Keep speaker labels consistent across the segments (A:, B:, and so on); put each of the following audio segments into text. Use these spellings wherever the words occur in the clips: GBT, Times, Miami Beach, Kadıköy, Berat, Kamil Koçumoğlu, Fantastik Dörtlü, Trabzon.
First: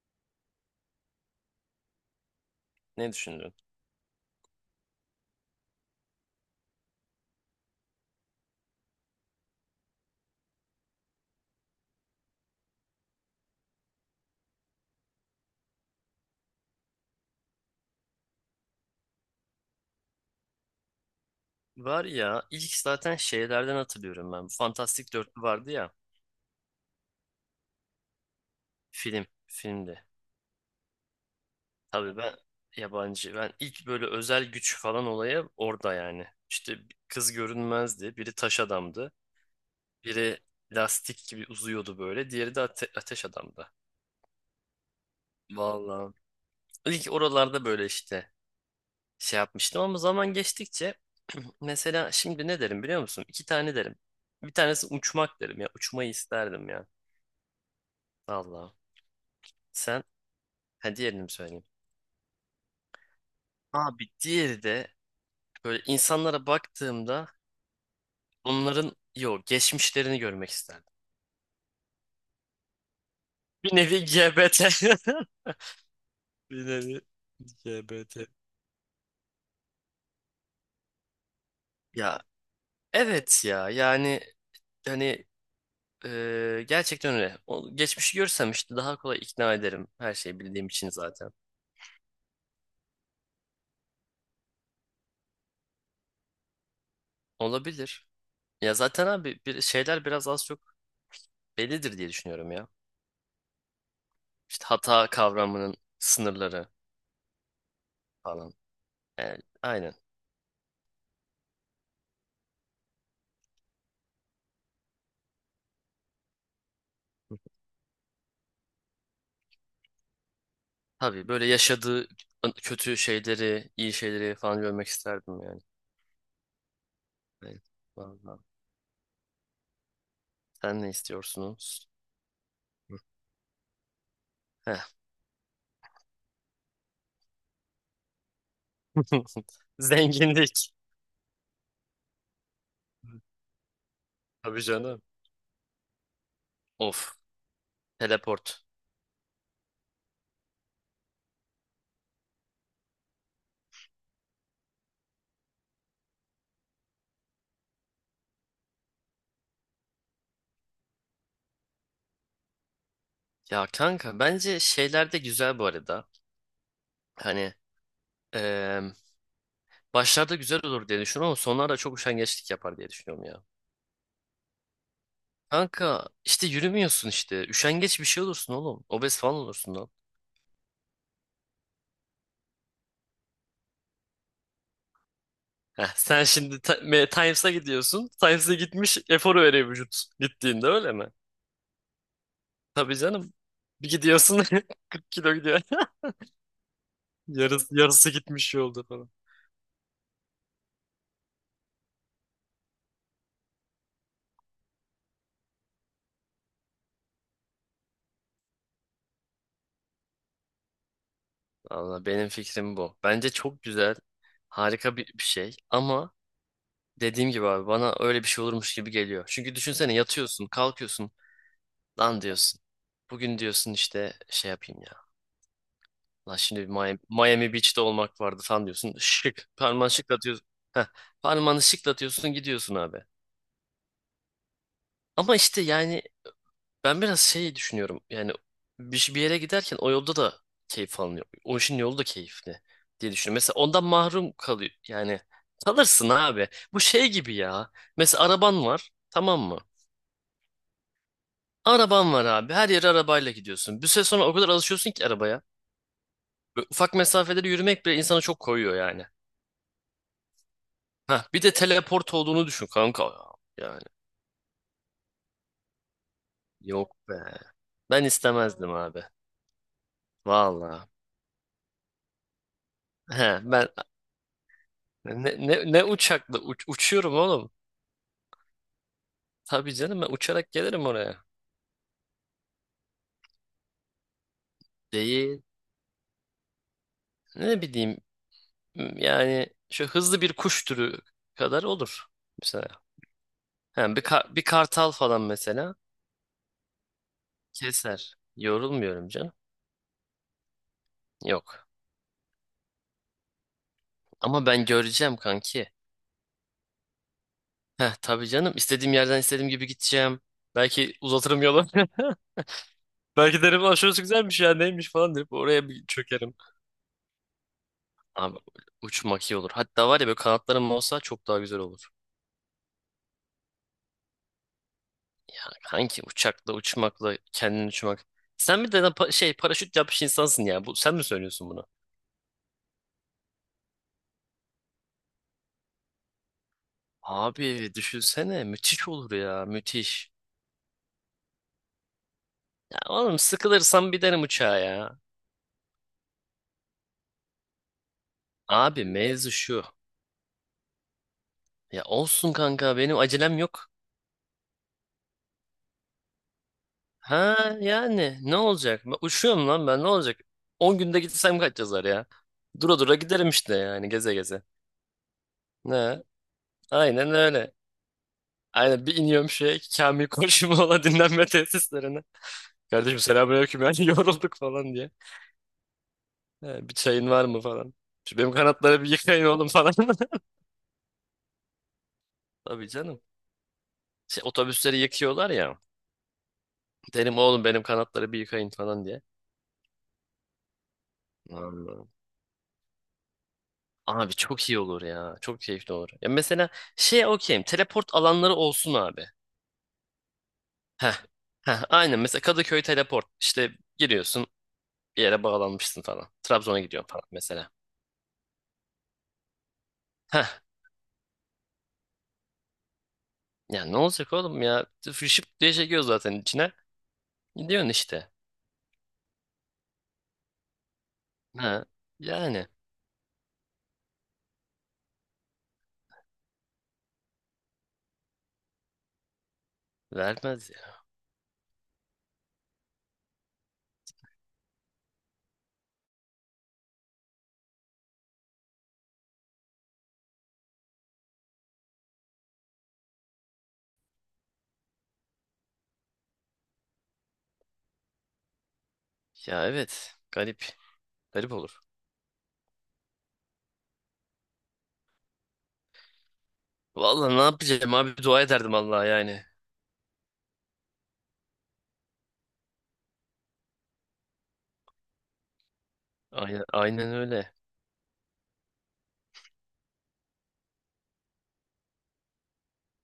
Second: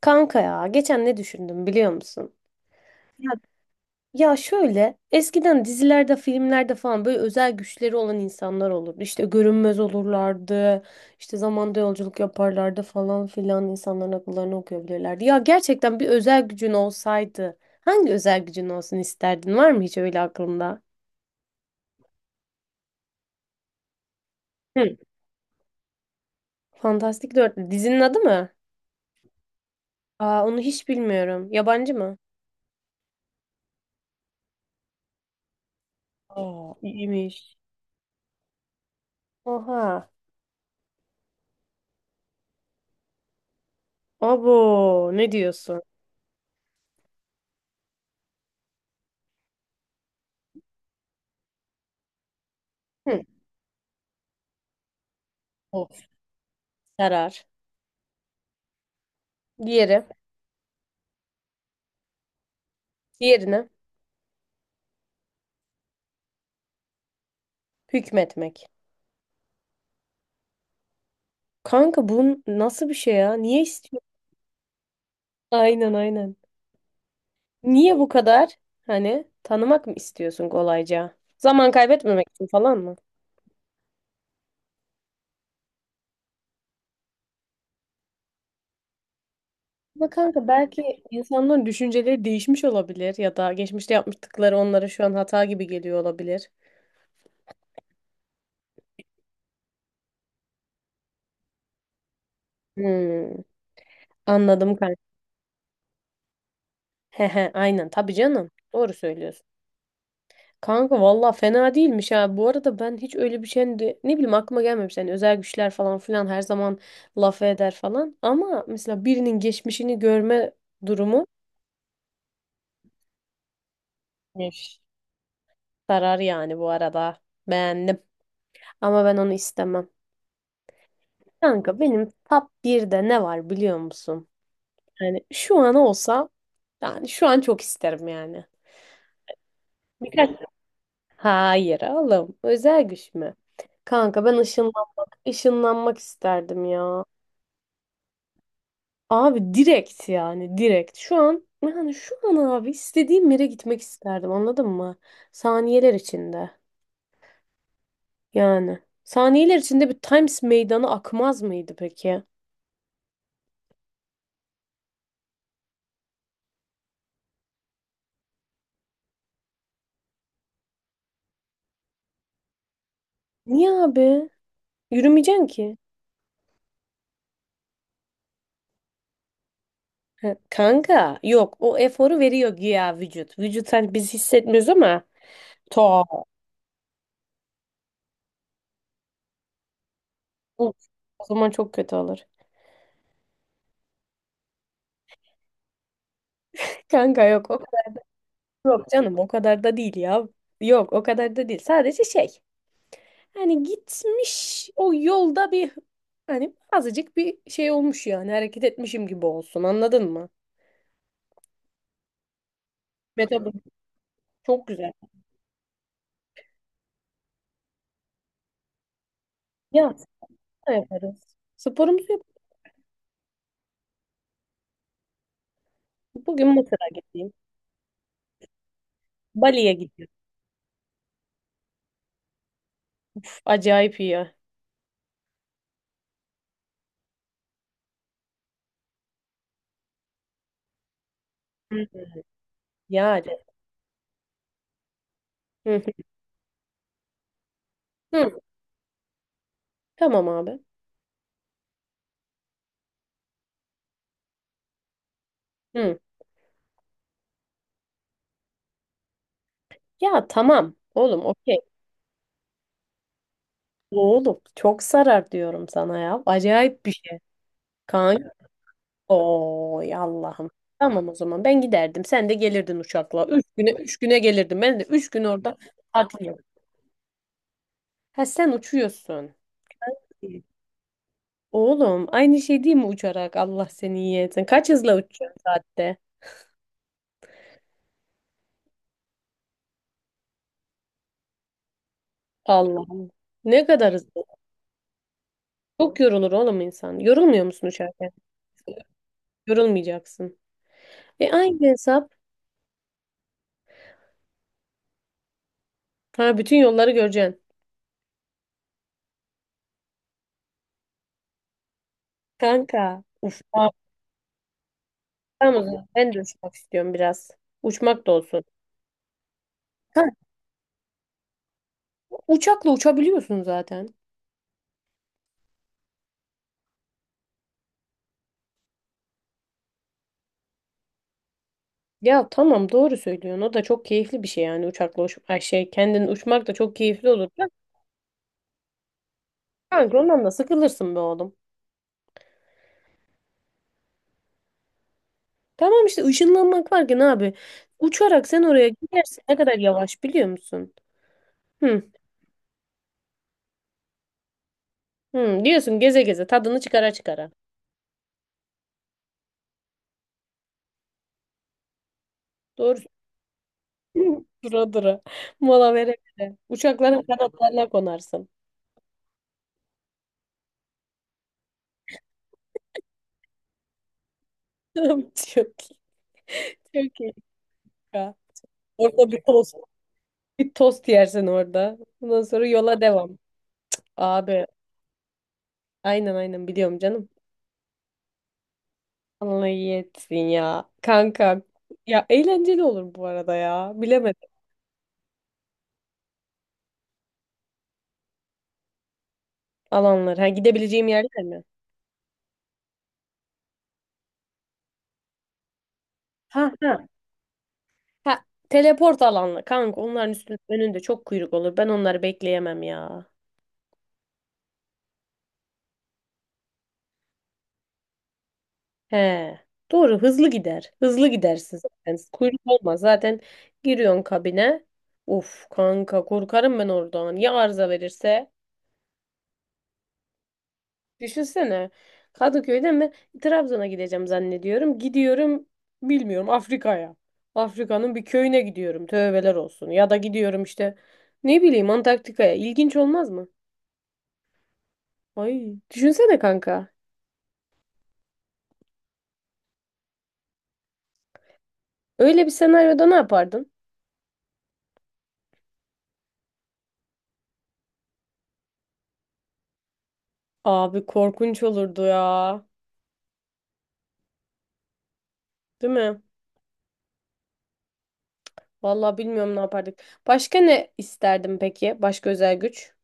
A: Kanka ya geçen ne düşündüm biliyor musun?
B: Ne
A: Ya,
B: düşündün?
A: Ya şöyle eskiden dizilerde filmlerde falan böyle özel güçleri olan insanlar olurdu. İşte görünmez olurlardı. İşte zamanda yolculuk yaparlardı falan filan, insanların akıllarını okuyabilirlerdi. Ya gerçekten bir özel gücün olsaydı hangi özel gücün olsun isterdin? Var mı hiç öyle aklında?
B: Var ya ilk zaten şeylerden hatırlıyorum ben. Bu
A: Hı.
B: Fantastik Dörtlü vardı ya.
A: Fantastik Dörtlü dizinin adı mı?
B: Filmde.
A: Aa, onu hiç bilmiyorum. Yabancı
B: Tabii
A: mı?
B: ben yabancı. Ben ilk böyle özel güç falan olayı orada yani.
A: Aa,
B: İşte kız
A: iyiymiş.
B: görünmezdi. Biri taş adamdı.
A: Oha.
B: Biri lastik gibi uzuyordu böyle. Diğeri de ateş adamdı.
A: Abo, ne diyorsun?
B: Vallahi. İlk oralarda böyle işte şey yapmıştım ama zaman geçtikçe mesela şimdi ne derim biliyor
A: Hı.
B: musun? İki tane derim. Bir tanesi uçmak derim ya. Uçmayı isterdim ya.
A: Karar.
B: Vallahi. Sen?
A: Diğeri.
B: Ha diğerini mi söyleyeyim?
A: Diğerine
B: Abi diğeri de böyle insanlara baktığımda
A: hükmetmek.
B: onların geçmişlerini görmek isterdim.
A: Kanka, bu nasıl bir şey ya? Niye
B: Bir
A: istiyorsun?
B: nevi GBT.
A: Aynen, aynen.
B: Bir nevi
A: Niye bu
B: GBT.
A: kadar? Hani tanımak mı istiyorsun kolayca? Zaman
B: Ya
A: kaybetmemek için falan mı?
B: evet ya yani hani gerçekten öyle. O, geçmişi görsem işte daha kolay ikna ederim.
A: Ama
B: Her şeyi
A: kanka
B: bildiğim için
A: belki
B: zaten.
A: insanların düşünceleri değişmiş olabilir, ya da geçmişte yapmıştıkları onlara şu an hata gibi geliyor olabilir.
B: Olabilir. Ya zaten abi bir şeyler biraz az çok bellidir diye düşünüyorum ya.
A: Hmm,
B: İşte
A: anladım kanka.
B: hata kavramının sınırları
A: He he, aynen tabii canım.
B: falan.
A: Doğru
B: Yani,
A: söylüyorsun.
B: aynen.
A: Kanka valla fena değilmiş ha. Bu arada ben hiç öyle bir ne bileyim, aklıma gelmemiş. Yani özel güçler falan filan her zaman laf eder falan. Ama mesela birinin geçmişini görme durumu.
B: Tabii böyle yaşadığı kötü şeyleri, iyi şeyleri falan
A: Miş.
B: görmek isterdim yani.
A: Sarar yani bu arada.
B: Evet.
A: Beğendim.
B: Vallahi.
A: Ama ben onu istemem.
B: Sen ne
A: Kanka
B: istiyorsunuz?
A: benim top birde ne var biliyor musun?
B: Heh.
A: Yani şu an olsa, yani şu an çok isterim yani. Birkaç.
B: Zenginlik.
A: Hayır oğlum. Özel güç mü? Kanka ben
B: Tabii canım.
A: ışınlanmak isterdim ya.
B: Of. Teleport.
A: Abi direkt, yani direkt. Şu an yani şu an abi istediğim yere gitmek isterdim anladın mı? Saniyeler içinde yani. Saniyeler içinde bir Times meydanı akmaz mıydı peki?
B: Ya kanka bence şeyler de güzel bu arada. Hani eee, başlarda güzel olur diye düşünüyorum ama sonlarda çok üşengeçlik yapar diye düşünüyorum ya.
A: Niye abi? Yürümeyeceksin ki.
B: Kanka işte yürümüyorsun işte. Üşengeç bir şey olursun oğlum. Obez falan olursun.
A: Ha, kanka yok, o eforu veriyor güya vücut. Vücut, hani biz hissetmiyoruz ama
B: Heh,
A: to
B: sen şimdi Times'a gidiyorsun. Times'a gitmiş eforu veriyor vücut gittiğinde
A: o
B: öyle mi?
A: zaman çok kötü olur.
B: Tabii canım. Bir gidiyorsun, 40 kilo gidiyor.
A: Kanka yok, o
B: Yarısı,
A: kadar,
B: yarısı gitmiş yolda
A: yok
B: falan.
A: canım, o kadar da değil ya. Yok, o kadar da değil. Sadece şey. Hani gitmiş o yolda bir, hani azıcık bir şey olmuş, yani hareket etmişim gibi olsun anladın mı?
B: Valla benim fikrim bu. Bence çok
A: Metabolizm
B: güzel.
A: çok güzel.
B: Harika bir şey. Ama dediğim gibi abi bana öyle bir şey olurmuş gibi geliyor. Çünkü
A: Ya
B: düşünsene
A: spor
B: yatıyorsun, kalkıyorsun.
A: yaparız. Sporumuzu yap.
B: Lan diyorsun. Bugün diyorsun işte şey yapayım ya. Lan
A: Bugün
B: şimdi bir
A: Mısır'a
B: Miami,
A: gideyim.
B: Miami Beach'te olmak vardı falan diyorsun. Şık.
A: Bali'ye
B: Parmağını
A: gidiyorum.
B: şıklatıyorsun. Heh, parmağını şıklatıyorsun gidiyorsun abi.
A: Uf, acayip iyi ya.
B: Ama işte yani ben biraz şey düşünüyorum. Yani bir yere giderken o yolda da keyif alınıyor. O işin yolu
A: Hı.
B: da keyifli diye düşünüyorum.
A: Yani.
B: Mesela ondan mahrum kalıyor. Yani
A: Hı.
B: kalırsın abi. Bu şey gibi ya. Mesela
A: Hı.
B: araban var. Tamam mı?
A: Tamam abi.
B: Araban var abi. Her yere arabayla gidiyorsun. Bir süre sonra o kadar alışıyorsun ki arabaya.
A: Hı.
B: Böyle ufak mesafeleri yürümek bile insana çok koyuyor yani.
A: Ya tamam oğlum,
B: Ha bir de
A: okey.
B: teleport olduğunu düşün kanka, ya. Yani
A: Oğlum çok sarar diyorum sana ya. Acayip bir
B: yok
A: şey.
B: be. Ben
A: Kaan.
B: istemezdim abi.
A: Oy Allah'ım.
B: Valla.
A: Tamam o zaman, ben giderdim. Sen de gelirdin uçakla.
B: He,
A: Üç
B: ben
A: güne, 3 güne gelirdim. Ben de 3 gün
B: ne,
A: orada
B: ne, ne
A: tatil yap.
B: uçakla uçuyorum oğlum.
A: Ha, sen uçuyorsun.
B: Tabii canım ben uçarak gelirim oraya.
A: Oğlum, aynı şey değil mi uçarak? Allah seni iyi etsin. Kaç hızla uçuyorsun
B: Değil.
A: saatte?
B: Ne bileyim yani şu hızlı bir kuş türü kadar olur. Mesela.
A: Allah'ım. Ne
B: He,
A: kadar hızlı.
B: bir kartal falan mesela
A: Çok yorulur oğlum insan. Yorulmuyor musun uçarken?
B: keser. Yorulmuyorum canım.
A: Yorulmayacaksın. E,
B: Yok.
A: aynı hesap.
B: Ama ben göreceğim kanki.
A: Ha, bütün yolları göreceksin.
B: Heh, tabii canım istediğim yerden istediğim gibi gideceğim. Belki uzatırım yolu.
A: Kanka. Uf.
B: Belki derim, "Aa, şurası güzelmiş ya neymiş," falan deyip
A: Tamam o
B: oraya bir
A: zaman. Ben de
B: çökerim.
A: uçmak istiyorum biraz. Uçmak da
B: Abi
A: olsun.
B: uçmak iyi olur. Hatta var ya böyle kanatlarım olsa çok daha güzel olur.
A: Uçakla uçabiliyorsun zaten.
B: Ya kanki uçakla uçmakla kendin uçmak. Sen bir de lan paraşüt yapmış insansın ya. Bu, sen mi söylüyorsun bunu?
A: Ya tamam, doğru söylüyorsun. O da çok keyifli bir şey yani. Uçakla uç ay şey kendin uçmak da çok keyifli olur. Ya,
B: Abi düşünsene müthiş olur ya,
A: kanka
B: müthiş.
A: ondan da sıkılırsın be oğlum.
B: Ya oğlum sıkılırsam binerim uçağa ya.
A: Tamam işte, ışınlanmak varken abi, uçarak sen oraya
B: Abi
A: gidersin,
B: mevzu
A: ne kadar
B: şu.
A: yavaş biliyor musun?
B: Ya
A: Hı,
B: olsun kanka, benim acelem yok.
A: hı, diyorsun geze geze, tadını çıkara çıkara.
B: Ha yani ne olacak? Ben uçuyorum lan, ben ne olacak? 10 günde gitsem kaç yazar ya? Dura
A: Doğru.
B: dura giderim işte, yani geze geze.
A: Dura dura. Mola vere
B: Ne?
A: vere. Uçakların
B: Aynen öyle.
A: kanatlarına konarsın.
B: Aynen, bir iniyorum şeye, Kamil Koçumoğlu dinlenme tesislerine. Kardeşim, selamünaleyküm yani, yorulduk falan diye.
A: Çok iyi.
B: He, bir
A: Çok
B: çayın
A: iyi
B: var mı falan.
A: ya.
B: Şu benim kanatları bir
A: Orada bir
B: yıkayın oğlum
A: tost.
B: falan.
A: Bir tost yersin orada. Ondan sonra
B: Tabii
A: yola
B: canım.
A: devam.
B: Şey,
A: Abi
B: otobüsleri yıkıyorlar ya.
A: aynen, aynen, biliyorum canım.
B: Derim oğlum benim kanatları bir yıkayın falan diye.
A: Allah iyi etsin ya. Kanka
B: Vallahi.
A: ya, eğlenceli olur bu arada ya.
B: Abi
A: Bilemedim.
B: çok iyi olur ya. Çok keyifli olur. Ya mesela şey, okeyim. Teleport alanları olsun abi.
A: Alanlar. Ha, gidebileceğim
B: Heh.
A: yerler mi?
B: Heh, aynen, mesela Kadıköy teleport. İşte giriyorsun bir yere, bağlanmışsın falan.
A: Ha
B: Trabzon'a
A: ha.
B: gidiyorsun falan, mesela.
A: Ha, teleport alanlar. Kanka onların
B: Heh.
A: üstün, önünde çok kuyruk olur. Ben onları bekleyemem ya.
B: Ya ne olacak oğlum ya? Fışıp diye çekiyor zaten içine. Gidiyorsun işte.
A: He. Doğru, hızlı gider. Hızlı gidersin
B: Ha.
A: zaten. Kuyruk
B: Yani.
A: olmaz. Zaten giriyorsun kabine. Uf kanka, korkarım ben oradan. Ya arıza verirse?
B: Vermez ya.
A: Düşünsene. Kadıköy'den ben Trabzon'a gideceğim zannediyorum. Gidiyorum bilmiyorum Afrika'ya. Afrika'nın bir köyüne gidiyorum. Tövbeler olsun. Ya da gidiyorum işte ne bileyim, Antarktika'ya. İlginç olmaz mı? Ay, düşünsene kanka.
B: Ya evet. Garip. Garip olur.
A: Öyle bir senaryoda ne yapardın?
B: Vallahi ne yapacağım abi, dua ederdim Allah'a yani.
A: Abi, korkunç olurdu ya. Değil mi?
B: Aynen, aynen öyle.
A: Vallahi bilmiyorum ne yapardık. Başka ne isterdim peki? Başka özel güç?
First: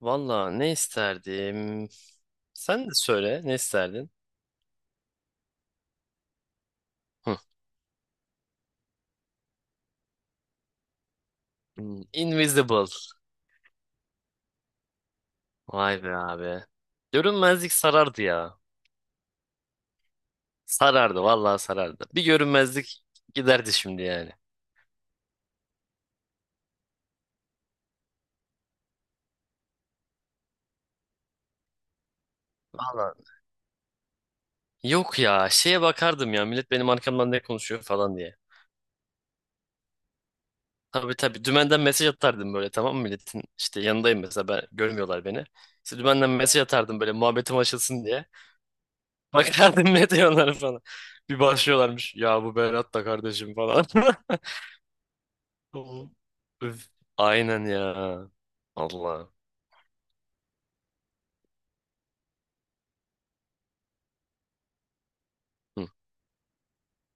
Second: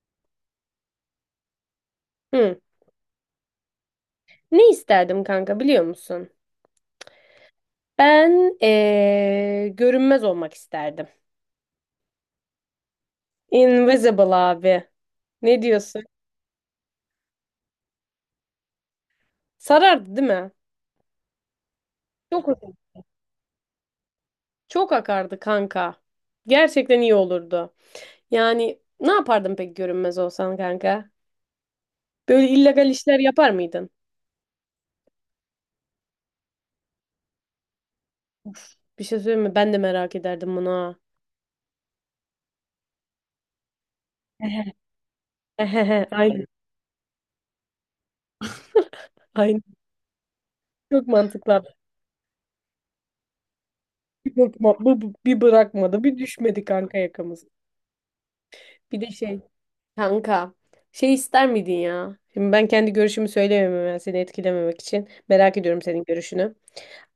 B: Vallahi ne isterdim?
A: Hı.
B: Sen de söyle, ne isterdin?
A: Ne isterdim kanka biliyor musun?
B: Hı.
A: Ben görünmez olmak isterdim.
B: Invisible.
A: Invisible abi. Ne
B: Vay
A: diyorsun?
B: be abi. Görünmezlik sarardı ya.
A: Sarardı değil mi?
B: Sarardı vallahi, sarardı. Bir
A: Çok
B: görünmezlik giderdi şimdi yani.
A: çok akardı kanka. Gerçekten iyi olurdu. Yani ne yapardın peki görünmez olsan kanka? Böyle illegal işler
B: Vallahi.
A: yapar mıydın?
B: Yok ya, şeye bakardım ya, millet benim arkamdan ne konuşuyor falan diye.
A: Of, bir şey söyleyeyim mi? Ben de merak ederdim bunu ha.
B: Tabii tabii, dümenden mesaj atardım böyle, tamam mı, milletin işte yanındayım mesela, ben, görmüyorlar beni. İşte
A: Ehehe,
B: dümenden
A: aynen.
B: mesaj atardım böyle muhabbetim açılsın diye.
A: Aynen.
B: Bakardım ne diyorlar falan.
A: Çok
B: Bir
A: mantıklı abi.
B: başlıyorlarmış ya bu Berat da kardeşim falan.
A: Bir, bakma- bu- bu- bir bırakmadı. Bir düşmedi
B: Öf.
A: kanka yakamız.
B: Aynen ya.
A: Bir de
B: Allah.
A: şey. Kanka, şey ister miydin ya? Şimdi ben kendi görüşümü söyleyemem, ben seni etkilememek için. Merak ediyorum senin görüşünü.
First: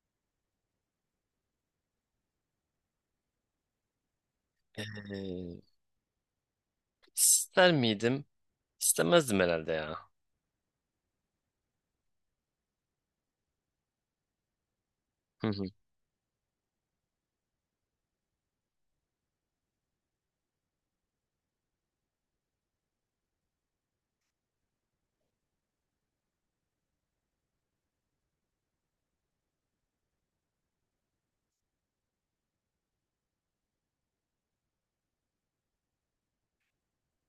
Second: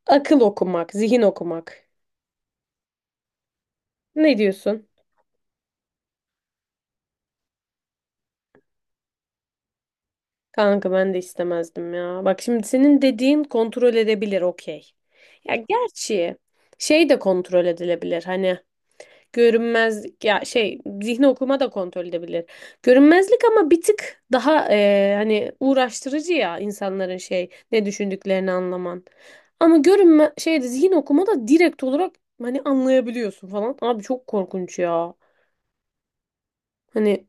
A: Akıl okumak, zihin okumak. Ne diyorsun?
B: Ee, ister miydim? İstemezdim herhalde ya.
A: Kanka ben de istemezdim ya. Bak şimdi, senin dediğin kontrol edebilir okey.
B: Hı
A: Ya
B: hı.
A: gerçi şey de kontrol edilebilir hani. Görünmezlik ya şey, zihni okuma da kontrol edebilir. Görünmezlik ama bir tık daha hani uğraştırıcı ya, insanların şey ne düşündüklerini anlaman. Ama görünme şeyde, zihin okuma da direkt olarak hani anlayabiliyorsun falan. Abi çok korkunç ya. Hani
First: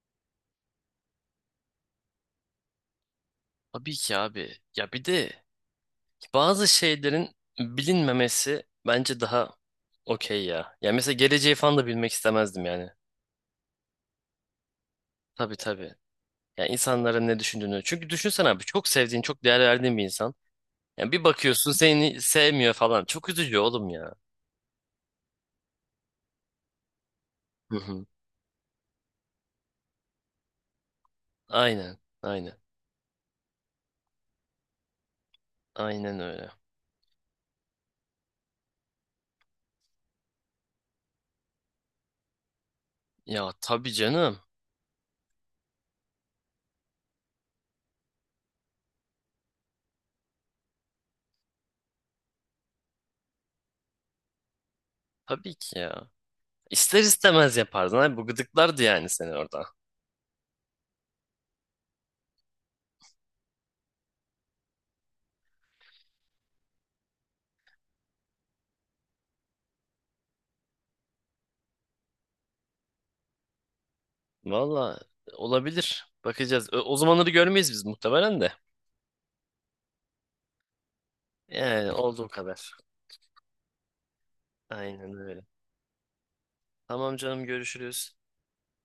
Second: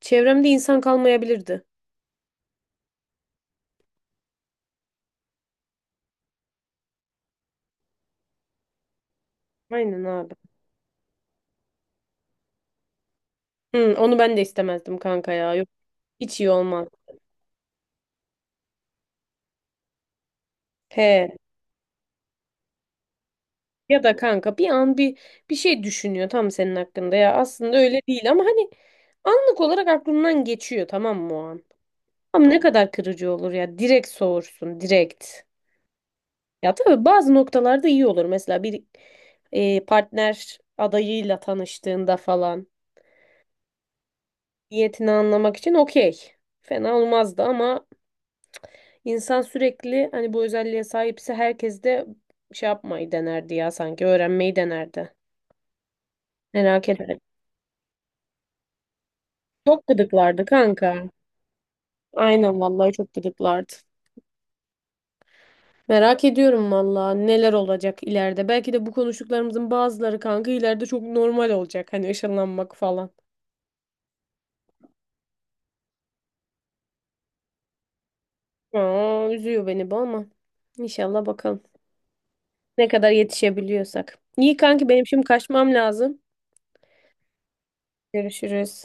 A: çevremde insan kalmayabilirdi.
B: Tabii ki abi. Ya bir de bazı şeylerin bilinmemesi bence daha
A: Aynen abi.
B: okey ya. Ya mesela geleceği falan da bilmek istemezdim yani.
A: Hı, onu ben de istemezdim kanka ya.
B: Tabii
A: Yok,
B: tabii.
A: hiç iyi
B: Yani
A: olmaz.
B: insanların ne düşündüğünü. Çünkü düşünsene abi çok sevdiğin, çok değer verdiğin bir insan. Yani bir
A: He.
B: bakıyorsun seni sevmiyor falan. Çok üzücü oğlum
A: Ya
B: ya.
A: da kanka bir an bir şey düşünüyor tam senin hakkında, ya aslında
B: Hı
A: öyle
B: hı.
A: değil ama hani anlık olarak aklından geçiyor, tamam mı o an?
B: Aynen,
A: Ama
B: aynen.
A: ne kadar kırıcı olur ya, direkt soğursun direkt.
B: Aynen öyle.
A: Ya tabii bazı noktalarda iyi olur, mesela bir partner adayıyla tanıştığında falan
B: Ya tabii canım.
A: niyetini anlamak için okey, fena olmazdı ama insan sürekli hani bu özelliğe sahipse, herkes de şey yapmayı denerdi ya, sanki öğrenmeyi denerdi,
B: Tabii ki ya.
A: merak
B: İster
A: ederim.
B: istemez yapardın abi. Bu gıdıklardı yani seni orada.
A: Çok gıdıklardı kanka. Aynen vallahi, çok gıdıklardı. Merak ediyorum vallahi neler olacak ileride. Belki de bu konuştuklarımızın bazıları kanka ileride çok normal olacak. Hani ışınlanmak falan.
B: Valla olabilir. Bakacağız. O zamanları görmeyiz biz muhtemelen de.
A: Aa, üzüyor beni bu ama. İnşallah bakalım.
B: Yani olduğu kadar.
A: Ne kadar yetişebiliyorsak. İyi kanki, benim
B: Aynen
A: şimdi
B: öyle.
A: kaçmam lazım.
B: Tamam canım, görüşürüz.
A: Görüşürüz.